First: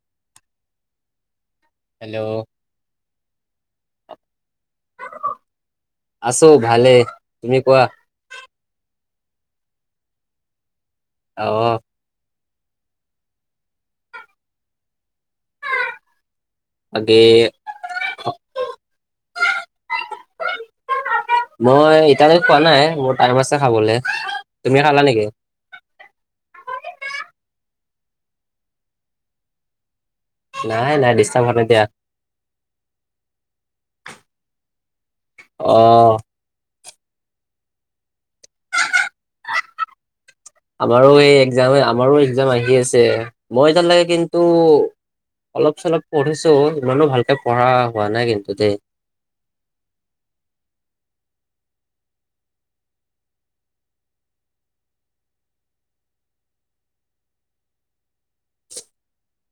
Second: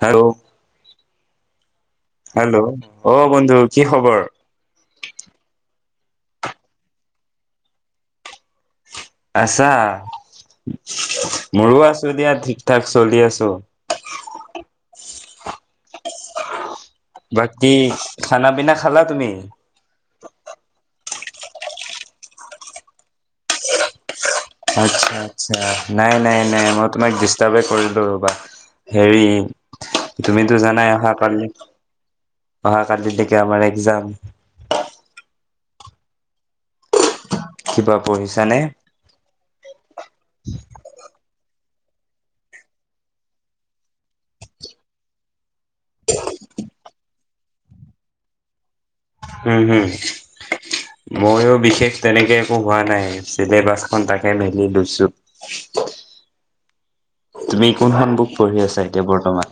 Hello, hello অ', বন্ধু কি খবৰ? আছো ভালে, তুমি কোৱা? আছা, অ মোৰো আছো দিয়া ঠিক ঠাক চলি আছো। বাকী বাকী খানা পিনা খালা তুমি? মই এতিয়ালৈকে খোৱা নাই, মোৰ টাইম আছে খাবলে। তুমি খালা আচ্ছা নেকি আচ্ছা। নাই নাই নাই, মই তোমাক ডিষ্টাৰ্বে কৰিলো ৰ'বা হেৰি তুমিতো জানাই নাই অহা নাই ডিষ্টাৰ্ব কালি, হোৱা নাই দিয়া অহা কালি লেকে আমাৰ এক্সাম। অ'। কিবা পঢ়িছানে? আমাৰো সেই এক্জাম, আমাৰো এক্জাম আহি আছে। মই এতিয়া লেকে কিন্তু অলপ চলপ পঢ়িছো, ইমানো ভালকে পঢ়া হোৱা নাই কিন্তু দেই। উম হম। ময়ো বিশেষ তেনেকে একো হোৱা নাই, চিলেবাছখন তাকে মেলি লৈছো। তুমি কোনখন বুক পঢ়ি আছা এতিয়া বৰ্তমান?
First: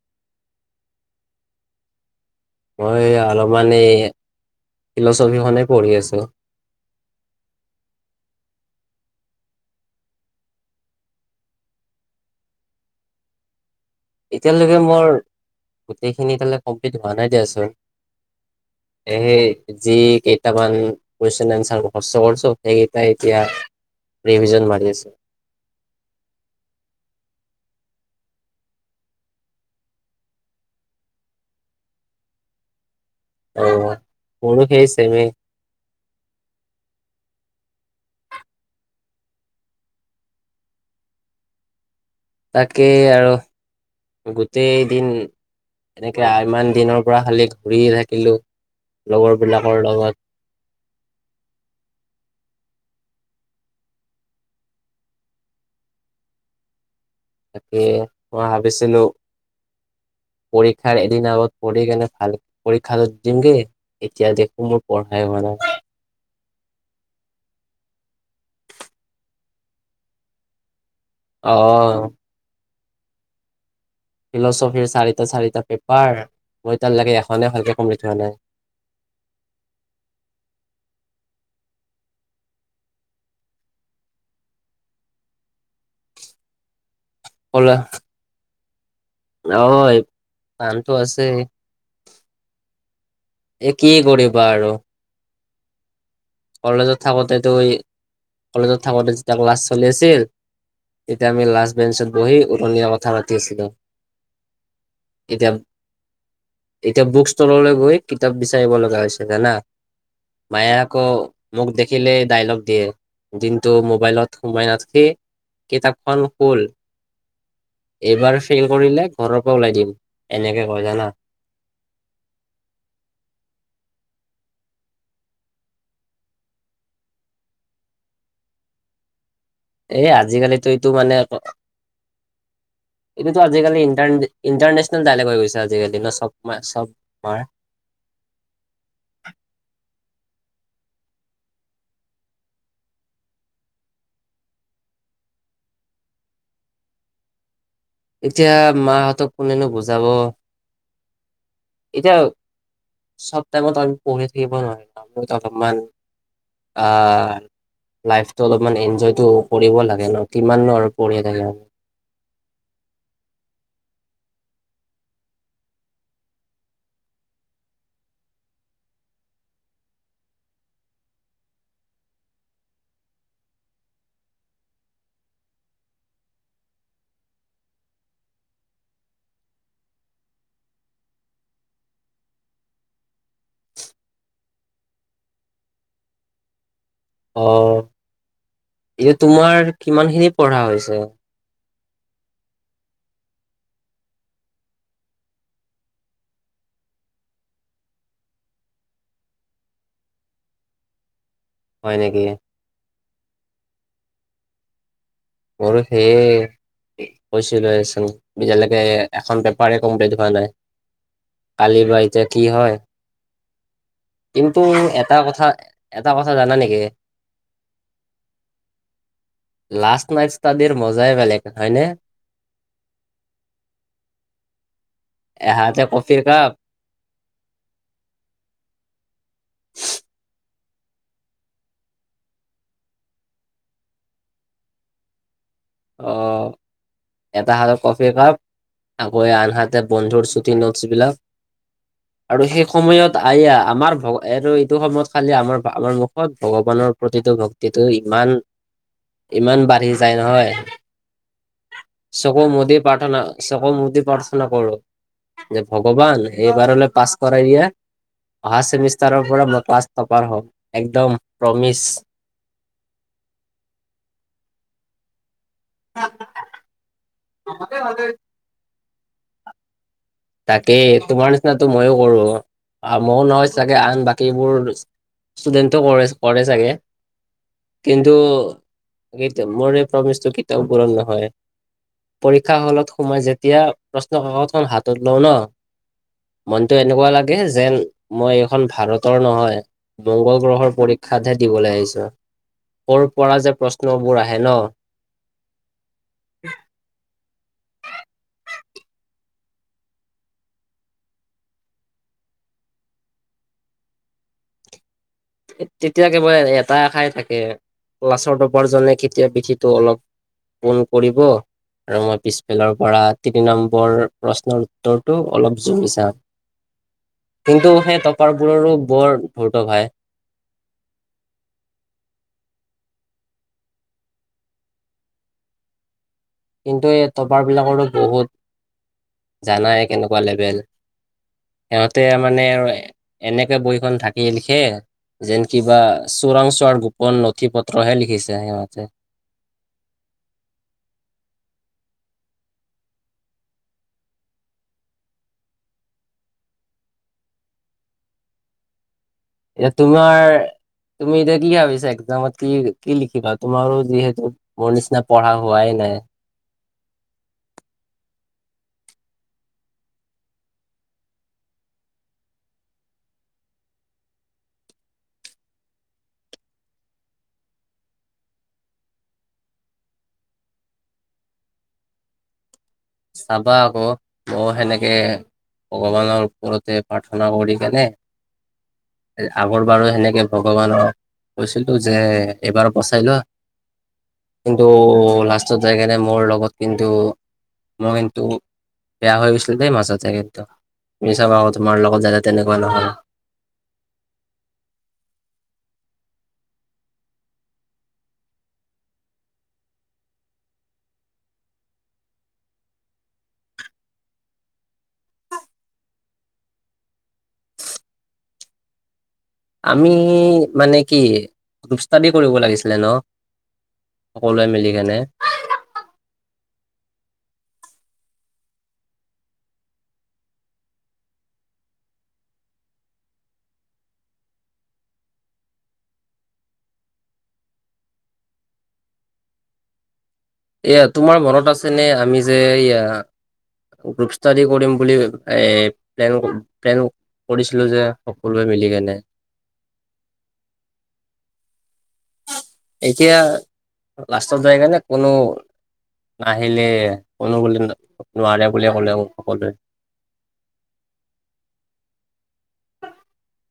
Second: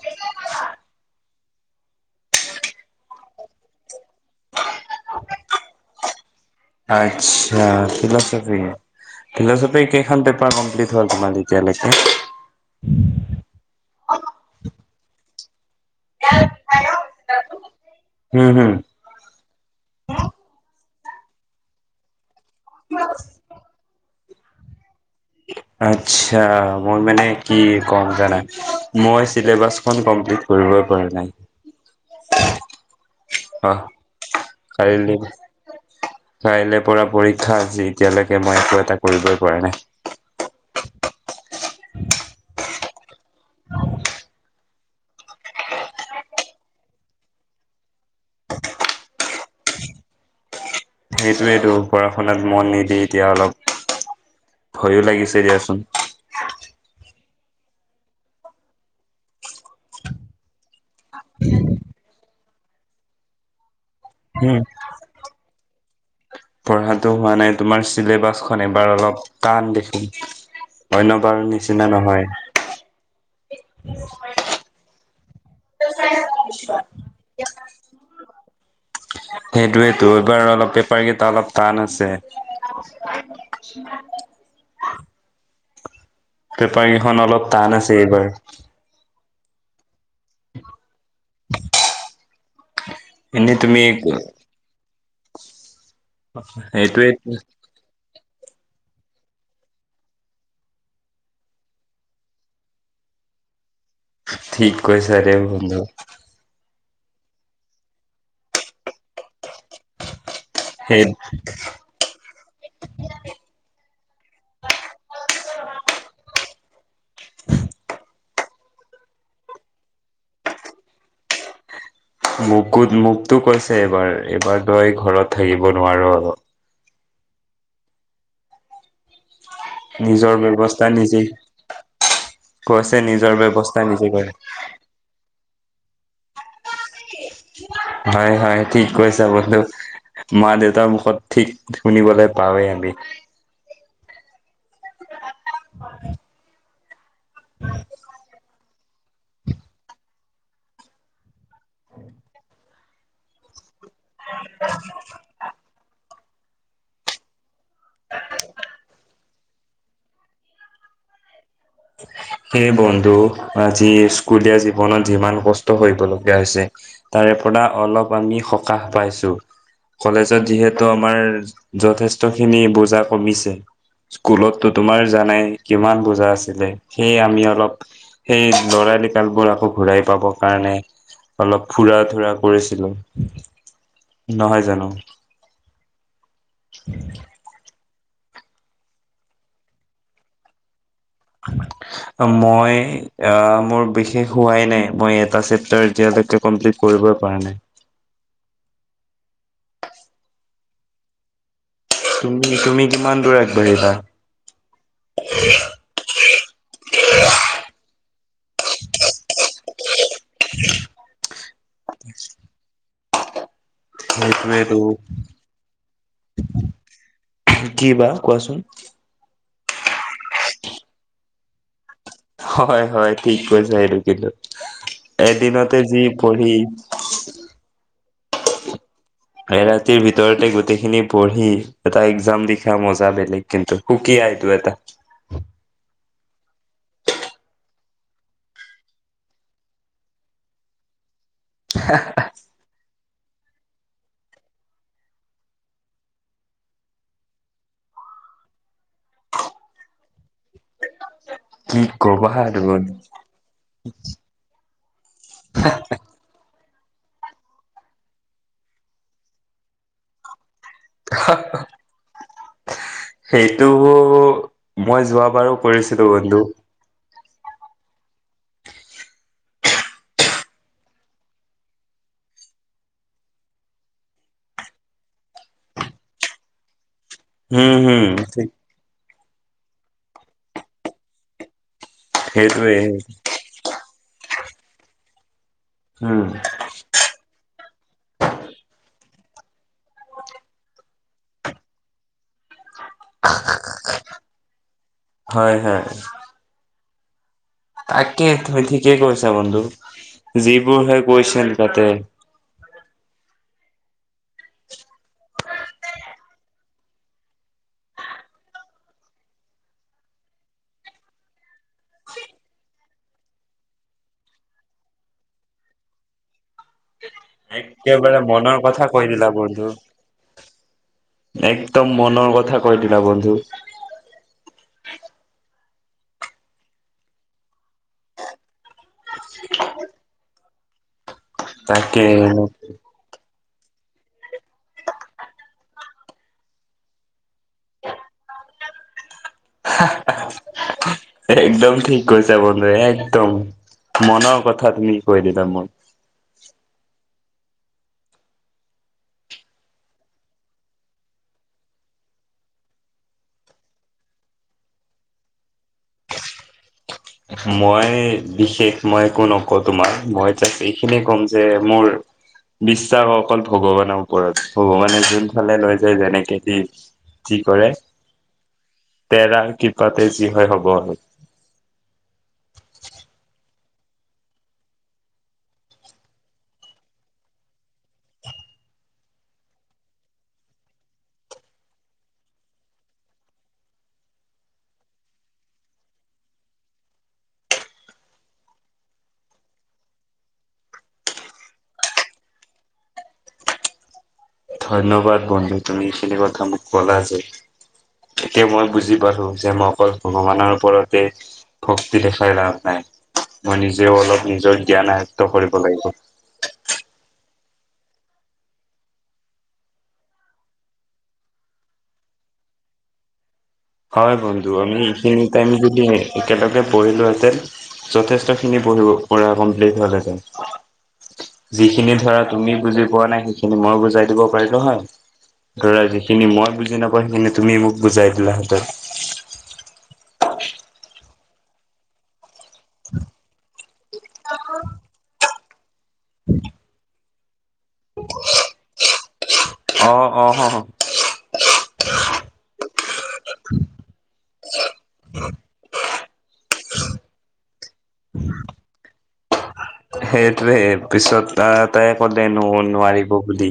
মই অলপমান এই ফিলচফি খনে পঢ়ি আছো। আচ্ছা ফিলচফি। ফিল'চফিৰ কেইখন পেপাৰ কমপ্লিট হ'ল তোমাৰ এতিয়ালৈকে? এতিয়ালৈকে মোৰ গোটেইখিনি এটিয়ালৈ কমপ্লিট হোৱা নাই দিয়াচোন। হুম, হুম। এ যি কেইটামান কুৱেশন এনচাৰ মূখস্ত কৰিছোঁ। সেইকেইটাই এতিয়া ৰিভিজন মাৰি আছোঁ। আচ্চা, মই মানে কি কম জানা মই চিলেবাচখন কপ্ম্লীত কৰিবই পৰা নাই। অ', মোৰো [unintelligible] সেই চেমে কাইলে পৰা পৰীক্ষা আজি এতিয়ালৈকে মই একো এটা কৰিবই পৰা নাই। তাকেই আৰু গোটেইদিন। তাকে আইমান দিনৰ পৰা খালি ঘূৰিয়ে থাকিলোঁ লগৰবিলাকৰ লগত। সেইটোৱেইেতটো পঢ়া শুনাত মন নিদি এতিয়া অলপ ভয়ো লাগিছে দিয়াচোন। তাকে মই ভাবিছিলোঁ। পৰীক্ষাৰ এদিন আগত পঢ়ি কেনে ভাল পৰীক্ষা টো দিমগে। এতিয়া হুম, দেখো মোৰ পঢ়াই হোৱা নাই। পঢ়াটো হোৱা নাই তোমাৰ চিলেবাছখন এবাৰ অলপ টান দেখি। অন্য বাৰৰ নিচিনা অ', নহয়। ফিলচফিৰ চাৰিটা চাৰিটা পেপাৰ মই তাৰলৈকে এখনে ভালকে কমপ্লিট হোৱা নাই। সেইটোয়েতো এইবাৰ অলপ পেপাৰ কেইটা অলপ টান আছে। অ। উ। পেপাৰ কেইখন অলপ কলে টান আছে এইবাৰ। অ এই পানটো আছে। এনেই এ তুমি কিয়ে কৰিবা আৰু। কলেজত সেইটোৱে থাকোতেতো এ কলেজত থাকোতে যেতিয়া ক্লাছ চলি আছিল। এতিয়া আমি লাষ্ট বেঞ্চত বহি উৰণীয়া কথা পাতি আছিলো। ঠিক কৈছা ৰে এতিয়া বন্ধু। এতিয়া বুক ষ্টললৈ গৈ কিতাপ বিচাৰিব লগা হৈছে জানা মায়ে সেই আকৌ। মোক দেখিলে ডাইলগ দিয়ে দিনটো মোবাইলত সোমাই নাথাকি। কিতাপখন হ'ল। এইবাৰ ফেইল কৰিলে ঘৰৰ পৰা ওলাই দিম এনেকে কয় জানা। মোকো মোকতো কৈছে এইবাৰ এইবাৰ তই ঘৰত থাকিব নোৱাৰো আৰু। এই নিজৰ আজিকালিতো ব্যৱস্থা এইটো মানে নিজেই আক কৈছে নিজৰ এইটোতো আজিকালি ব্যৱস্থা নিজে ইণ্টাৰনেটে। কৰে ইণ্টাৰনেশ্যনেল ডাইলেগ হৈ গৈছে আজিকালি চব ম চব মা। হয় হয় ঠিক কৈছা বন্ধু। মা- দেউতাৰ মুখত ঠিক শুনিবলৈ পাৱেই আমি। [unintelligible] উম। এতিয়া মাহঁতক কোনেনো বুজাব এতিয়া। সবটাইমত আমি পঢ়ি থাকিব নোৱাৰ আমি ত অলপমান। আ লাইফটো অলপমান ইনজয়টো। পঢ়িব লাগে ন কিমান নো পঢ়িয়ে থাকে আ। সেই বন্ধু আজি স্কুলীয়া জীৱনত যিমান কষ্ট কৰিব লগীয়া হৈছে। তাৰে পৰা অলপ আমি সকাহ পাইছোঁ। কলেজত যিহেতু আমাৰ যথেষ্ট খিনি বোজা কমিছে। স্কুলতো তোমাৰ জানাই কিমান বুজা আছিলে সেয়ে আমি অলপ। সেই ল'ৰাৰিকালবোৰ আকৌ ঘূৰাই পাবৰ কাৰণে। অলপ ফুৰা - ধূৰা কৰিছিলোঁ। নহয় জানোঁ। অ' এনেই তোমাৰ কিমান খিনি পঢ়া হৈছে। ধন্যবাদ। মই আহ' মোৰ বিশেষ হোৱাই নাই। মই এটা চেপতাৰ এতিয়া লৈকে। কমপ্লিট কৰিবই পৰা নাই। হয় নেকি তুমি, তুমি কিমান দূৰ আগ বাঢ়িবা। মোৰো সেইয়ে। কৈছিলে চোন এতিয়ালৈকে এখন পেপাৰ কমপ্লিট হোৱা নাই। কালি বা এতিয়া কি হয়? কিন্তু, সেইটোৱেটো এটা কথা এটা কথা জানা নেকি? কি বা কোৱাচোন? লাষ্ট নাইট ষ্টাডিৰ মজাই বেলেগ হয়নে? হয়, হয় ঠিক কৈছে এইটো। কিন্তু এদিনতে এহাতে যি কফিৰ কাপ পঢ়ি এৰাতিৰ ভিতৰতে গোটেইখিনি পঢ়ি এটা এক্সাম লিখা মজা বেলেগ কিন্তু, সুকীয়া এইটো এটা। অঁ এটা হাতে কফি কাপ, আকৌ আন হাতে বন্ধুৰ চুটি নোটছ বিলাক। হ [unintelligible] আৰু সেই সময়ত আয়া আমাৰ ভ আৰু এইটো সময়ত খালি আমাৰ আমাৰ মুখত ভগৱানৰ প্ৰতিটো ভক্তিটো ইমান ইমান বাঢ়ি যায় নহয়। কি কবা চকুৰ মুদি আৰু পাৰ্থনা চকু মোদী পাৰ্থনা কৰো। যে ভগৱান এইবাৰলে পাঁচ কৰাই দিয়া, অহা চেমিষ্টাৰৰ পৰা মই ক্লাষ্ট টপাৰ হম একদম প্ৰমিজ। সেইটো মই যোৱ বাৰো কৰিছিলো কিন্তু। ত'হতে আজি তাকেই, তোমাৰ নিচিনো টো মইয়ো কৰোঁ। মোৰো নহয় চাগৈ আন বাকীবোৰ ষ্টুডেণ্টটেও কৰে, কৰে চাগৈ? হম হম কিন্তু ঠিক এ মোৰ এই প্ৰমিচটো কেতিয়াও পূৰণ নহয়। পৰীক্ষা সেইটোৱে হলত সোমাই যেতিয়া প্ৰশ্নকাকতখন হাতত লওঁ ন উম। মনতটো এনেকুৱা লাগে যেন, মই এইখন ভাৰতৰ নহয়। মংগল গ্ৰহৰ পৰীক্ষাতহে দিবলৈ আহিছোঁ। ক'ৰ পৰা যে প্ৰশ্নবোৰ আহে ন? হয়, হয়। তাকে তুমি ঠিকেই কৈছা বন্ধু, যিবোৰহে কোৱেশ্যন কাটে। [unintelligible] তেতিয়া একেবাৰে এটা আশাই থাকে, ক্লাছৰ টপাৰজনে কেতিয়া পিঠিটো অলপ পোন কৰিব। আৰু মই পিছফালৰ পৰা তিনি নম্বৰ প্ৰশ্নৰ উত্তৰটো অলপ জুমি চাম। কিন্তু সেই একেবাৰে মনৰ টপাৰবোৰৰো কথা বৰ কৈ দিলা ধূৰ্ত বন্ধু। ভাই একদম মনৰ কথা কৈ দিলা ন বন্ধু। কিন্তু এই টপাৰ বিলাকৰো বহুত, জানাই কেনেকুৱা লেভেল। সিহঁতে তাকে মানে আৰু এনেকে বহিখন ধাকি লিখে। যেন কিবা চোৰাং চোৱাৰ গোপন নথি পত্ৰহে লিখিছে সিহঁতে। [unintelligible] একদম ঠিক কৈছা বন্ধু, একদম মনৰ কথা তুমি কৈ দিলা মোক। এতিয়া তোমাৰ, তুমি এতিয়া কি ভাবিছা এক্সামত কি কি লিখিবা? তোমাৰো যিহেতু মোৰ নিচিনা পঢ়া হোৱাই নাই? মই বিশেষ মই একো নকওঁ তোমাৰ, মই জাষ্ট এইখিনিয়ে কম যে মোৰ বিশ্বাস অকল ভগৱানৰ ওপৰত, ভগৱানে যোন ফালে লৈ যায় যেনেকে সি যি কৰে, তে'ৰৰ কৃপাতে যি হয় হব আৰু। চাবা আকৌ, মও সেনেকে ভগৱানৰ ওপৰতে প্ৰাৰ্থনা কৰি কেনে আগৰ বাৰু সেনেকে ভগৱানক কৈছিলো যে এইবাৰ বচাই লোৱা। কিন্তু, লাষ্টত যায়গনে মোৰ লগত কিন্তু মই কিন্তু বেয়া হৈ গৈছিল দেই মাজতে কিন্তু, তুমি চাবা আকৌ তোমাৰ লগত যাতে তেনেকুৱা নহয়। ধন্যবাদ বন্ধু তুমি এইখিনি কথা মোক ক'লা যে। এতিয়া মই বুজি পালো যে মই অকল ভগৱানৰ ওপৰতে ভক্তি দেখাই লাভ নাই, মই নিজেও অলপ নিজৰ জ্ঞান আয়ত্ত কৰিব লাগিব। আমি মানে কি গ্ৰুপ ষ্টাডি কৰিব লাগিছিলে ন'! হয়, সকলোৱে বন্ধু মিলি আমি কেনে এইখিনি টাইম যদি একেলগে পঢ়িলোহেঁতেন। যথেষ্ট খিনি পঢ়িব পৰা কমপ্লিট হ'লে হেতেন। যিখিনি ধৰা তুমি বুজি পোৱা নাই সেইখিনি মই বুজাই দিব পাৰিলো হয়। ধৰা যিখিনি মই বুজি নাপাওঁ সেইখিনি তুমি মোক বুজাই দিলাহেঁতেন। এয়া তোমাৰ মনত আছে নে ল, আমি যে এয়া গ্ৰুপ ষ্টাডি কৰিম বুলি। এ প্লেন প্লেন কৰিছিলো যে সকলোৱে মিলি কেনে? অ', অ', অ'। এতিয়া লাষ্টৰ যায় কেনে কোনো নাহিলে কোনো বো নোৱাৰে বুলিয়ে ক'লেও সকলোৱে। সেইটোৱে পিছত তাই ক'লে ন' নোৱাৰিব বুলি।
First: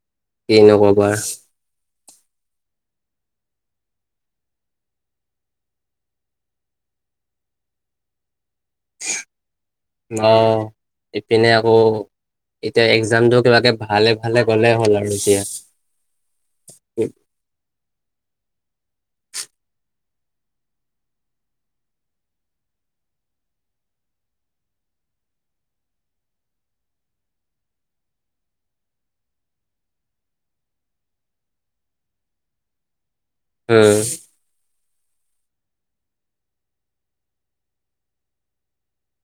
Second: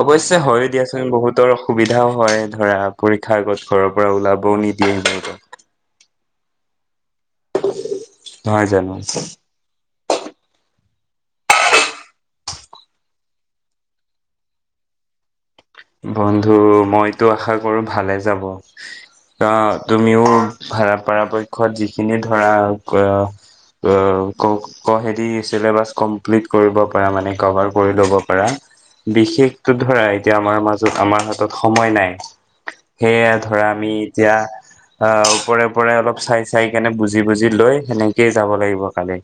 অৱশ্যে হয়ও কিনো দিয়াচোন ক'বা বহুতৰ অসুবিধাও হয়, ধৰা পৰীক্ষাৰ আগত ঘৰৰ পৰা ওলাবও নিদিয়ে সেনেকে। নহয় জানো? অ', ইপিনে আকৌ এতিয়া এক্জামটো কিবাকে ভালে ভালে গ'লেই হ'ল আৰু দিয়া। বন্ধু মইতো আশা কৰো ভালে যাব। আহ তুমিও পৰাপক্ষত যিখিনি ধৰা অ', ক কহেদি চিলেবাছ কমপ্লিট কৰিব পাৰা, মানে কভাৰ কৰি ল'ব পাৰা। বিশেষতো ধৰা এতিয়া আমাৰ মাজত আমাৰ হাতত সময় নাই, সেয়ে ধৰা আমি উম এতিয়া অ', ওপৰে ওপৰে অলপ চাই চাই কেনে বুজি বুজি লৈ সেনেকেই যাব লাগিব কালি।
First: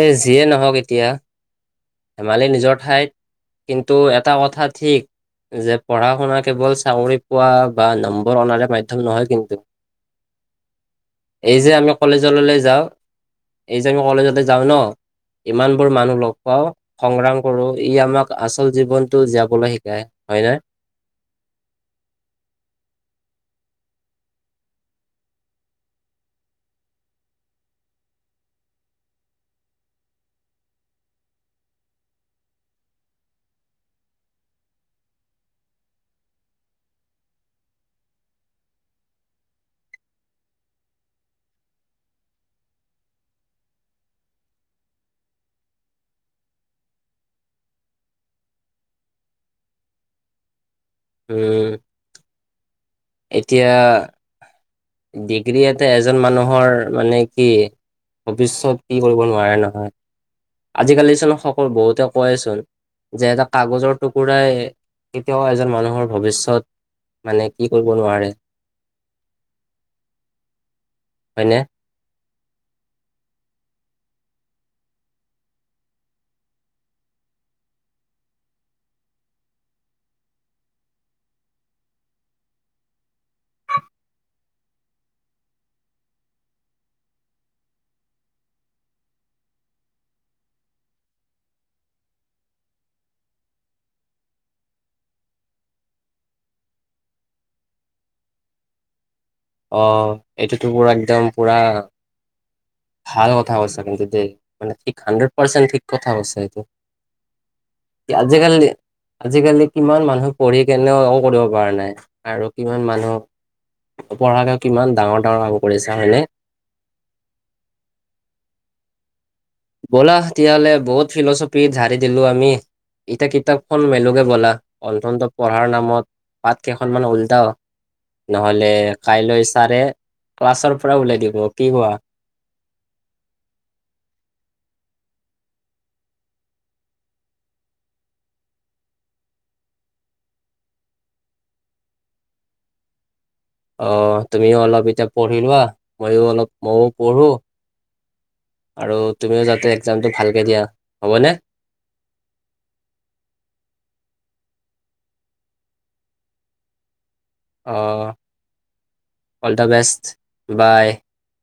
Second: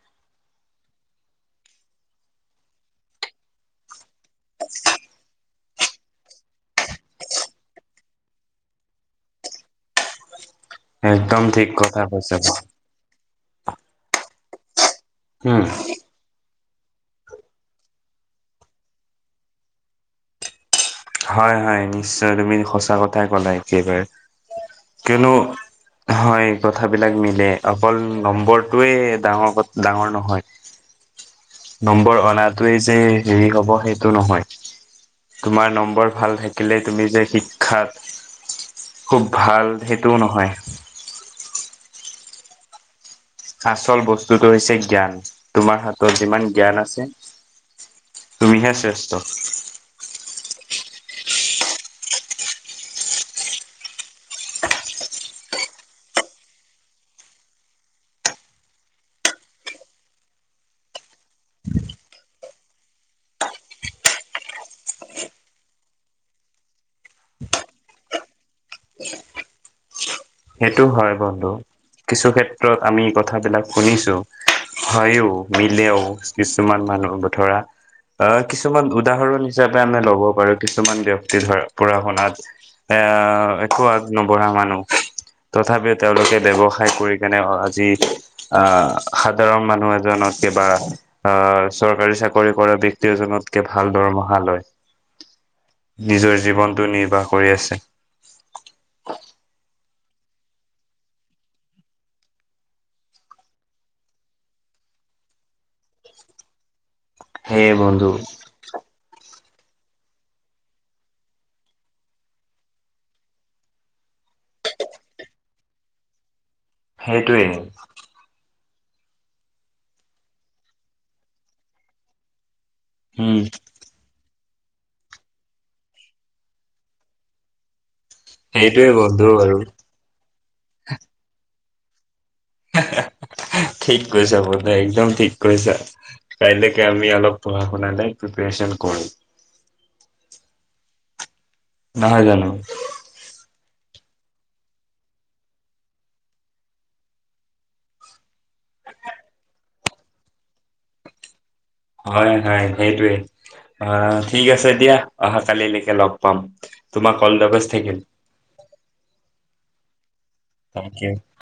এ যিয়ে নহওক এতিয়া, ধেমালি নিজৰ ঠাইত কিন্তু এটা কথা ঠিক। যে পঢ়া শুনা কেৱল চাকৰি পোৱা বা নম্বৰ অনাৰে মাধ্য়ম নহয় কিন্তু। [inaudible] একদম এই ঠিক যে আমি কথা কলেজ কৈছা ল'লে যাওঁ। এই যে আমি কলেজতে যাওঁ ন' উম, ইমান বোৰ মানুহ লগ পাও সংগ্ৰাম কৰোঁ, ই আমাক আচল জীৱনতটো জীয়াবলৈ শিকায় হয় নে? হয়, হয়, নিশ্চয় তুমি সঁচা কথাই ক'লা একেবাৰে, কিয়নো হয়, কথাবিলাক মিলে অকল নম্বৰটোৱে ডাঙৰ ক ডাঙৰ নহয়। নম্বৰ অনাটোৱে যে হেৰি হ'ব সেইটো নহয়। তোমাৰ নম্বৰ ভাল থাকিলে তুমি যে শিক্ষাত খুব ভাল সেইটোও নহয়। আচল বস্তুতটো হৈছে জ্ঞান, তোমাৰ হাতত যিমান জ্ঞান আছে। তুমিহে শ্ৰেষ্ঠ। উম। এতিয়া ডিগ্ৰী ইয়াতে এজন মানুহৰ মানে কি? ভৱিষ্যত কি কৰিব নোৱাৰে নহ, আজিকালি চোন সকলো বহুতে কয় চোন। যে এটা কাগজৰ টুকুৰাই কেতিয়াও এজন মানুহৰ ভৱিষ্যত মানে কি কৰিব নোৱাৰে। সেইটো হয় বন্ধু, হয়নে? কিছু ক্ষেত্ৰত আমি কথাবিলাক শুনিছোঁ। হয়ো মিলেও, কিছুমান মানুহৰ বতৰা। অহ, কিছুমান উদাহৰণ হিচাপে আমি ল'ব পাৰোঁ কিছুমান ব্যক্তি ধৰা পঢ়া -শুনাত। এ, একো আগনৱঢ়া মানুহ। তথাপিও তেওঁলোকে ব্যৱসায় কৰি কেনে আজি। আহ, সাধাৰণ মানুহ এজনক কিবা। অহ, চৰকাৰী চাকৰি কৰা ব্যক্তি এজনতকে ভাল দৰমহা লয়। নিজৰ জীৱনটো নিৰ্বাহ কৰি আছে। অহ, এইটোতো পুৰা একদম পুৰা। ভাল কথা কৈছা কিন্তু দেই, মানে ঠিক হাড্ৰেড পাৰ্চেণ্ট ঠিক কথা কৈছা এইটো। সেয়ে বন্ধু আজিকালি আজিকালি কিমান মানুহ পঢ়ি কিনেও একো কৰিব পৰা নাই, আৰু কিমান মানুহ নপঢ়াকেও কিমান ডাঙৰ, ডাঙৰ কাম কৰি আছে হয় নে। সেইটোৱেই। ব'লা তেতিয়াহ'লে বহুত ফিলচফি জাৰি দিলো আমি, এতিয়া উম কিতাপ খন মেলোগে বলা, অন্তত পঢ়াৰ নামত পাত কেইখনমান উল্টাও। নহলে সেইটোৱে বন্ধু কাইলৈ আৰু। ছাৰে ক্লাছৰ পৰা উলাই দিব কি কোৱা। ঠিক কৈছা বন্ধু, একদম ঠিক কৈছা। কাইলৈকে আমি অলপ পঢ়া-শুনা নাই প্ৰিপাৰচন কৰো। নহয় জানো। অহ, তুমিও অলপ এতিয়া পঢ়ি লোৱা মইও অলপ মইয়ো পঢ়ো। আৰু তুমিও যাতে এক্সামটো ভালকে দিয়া হ'বনে। হয়, হয় সেইটোৱে, অহ, ঠিক আছে দিয়া অহা কালিলৈকে লগ পাম। তোমাকো অলদাবেষ্টে থাকিল। All the best bye. Thank U.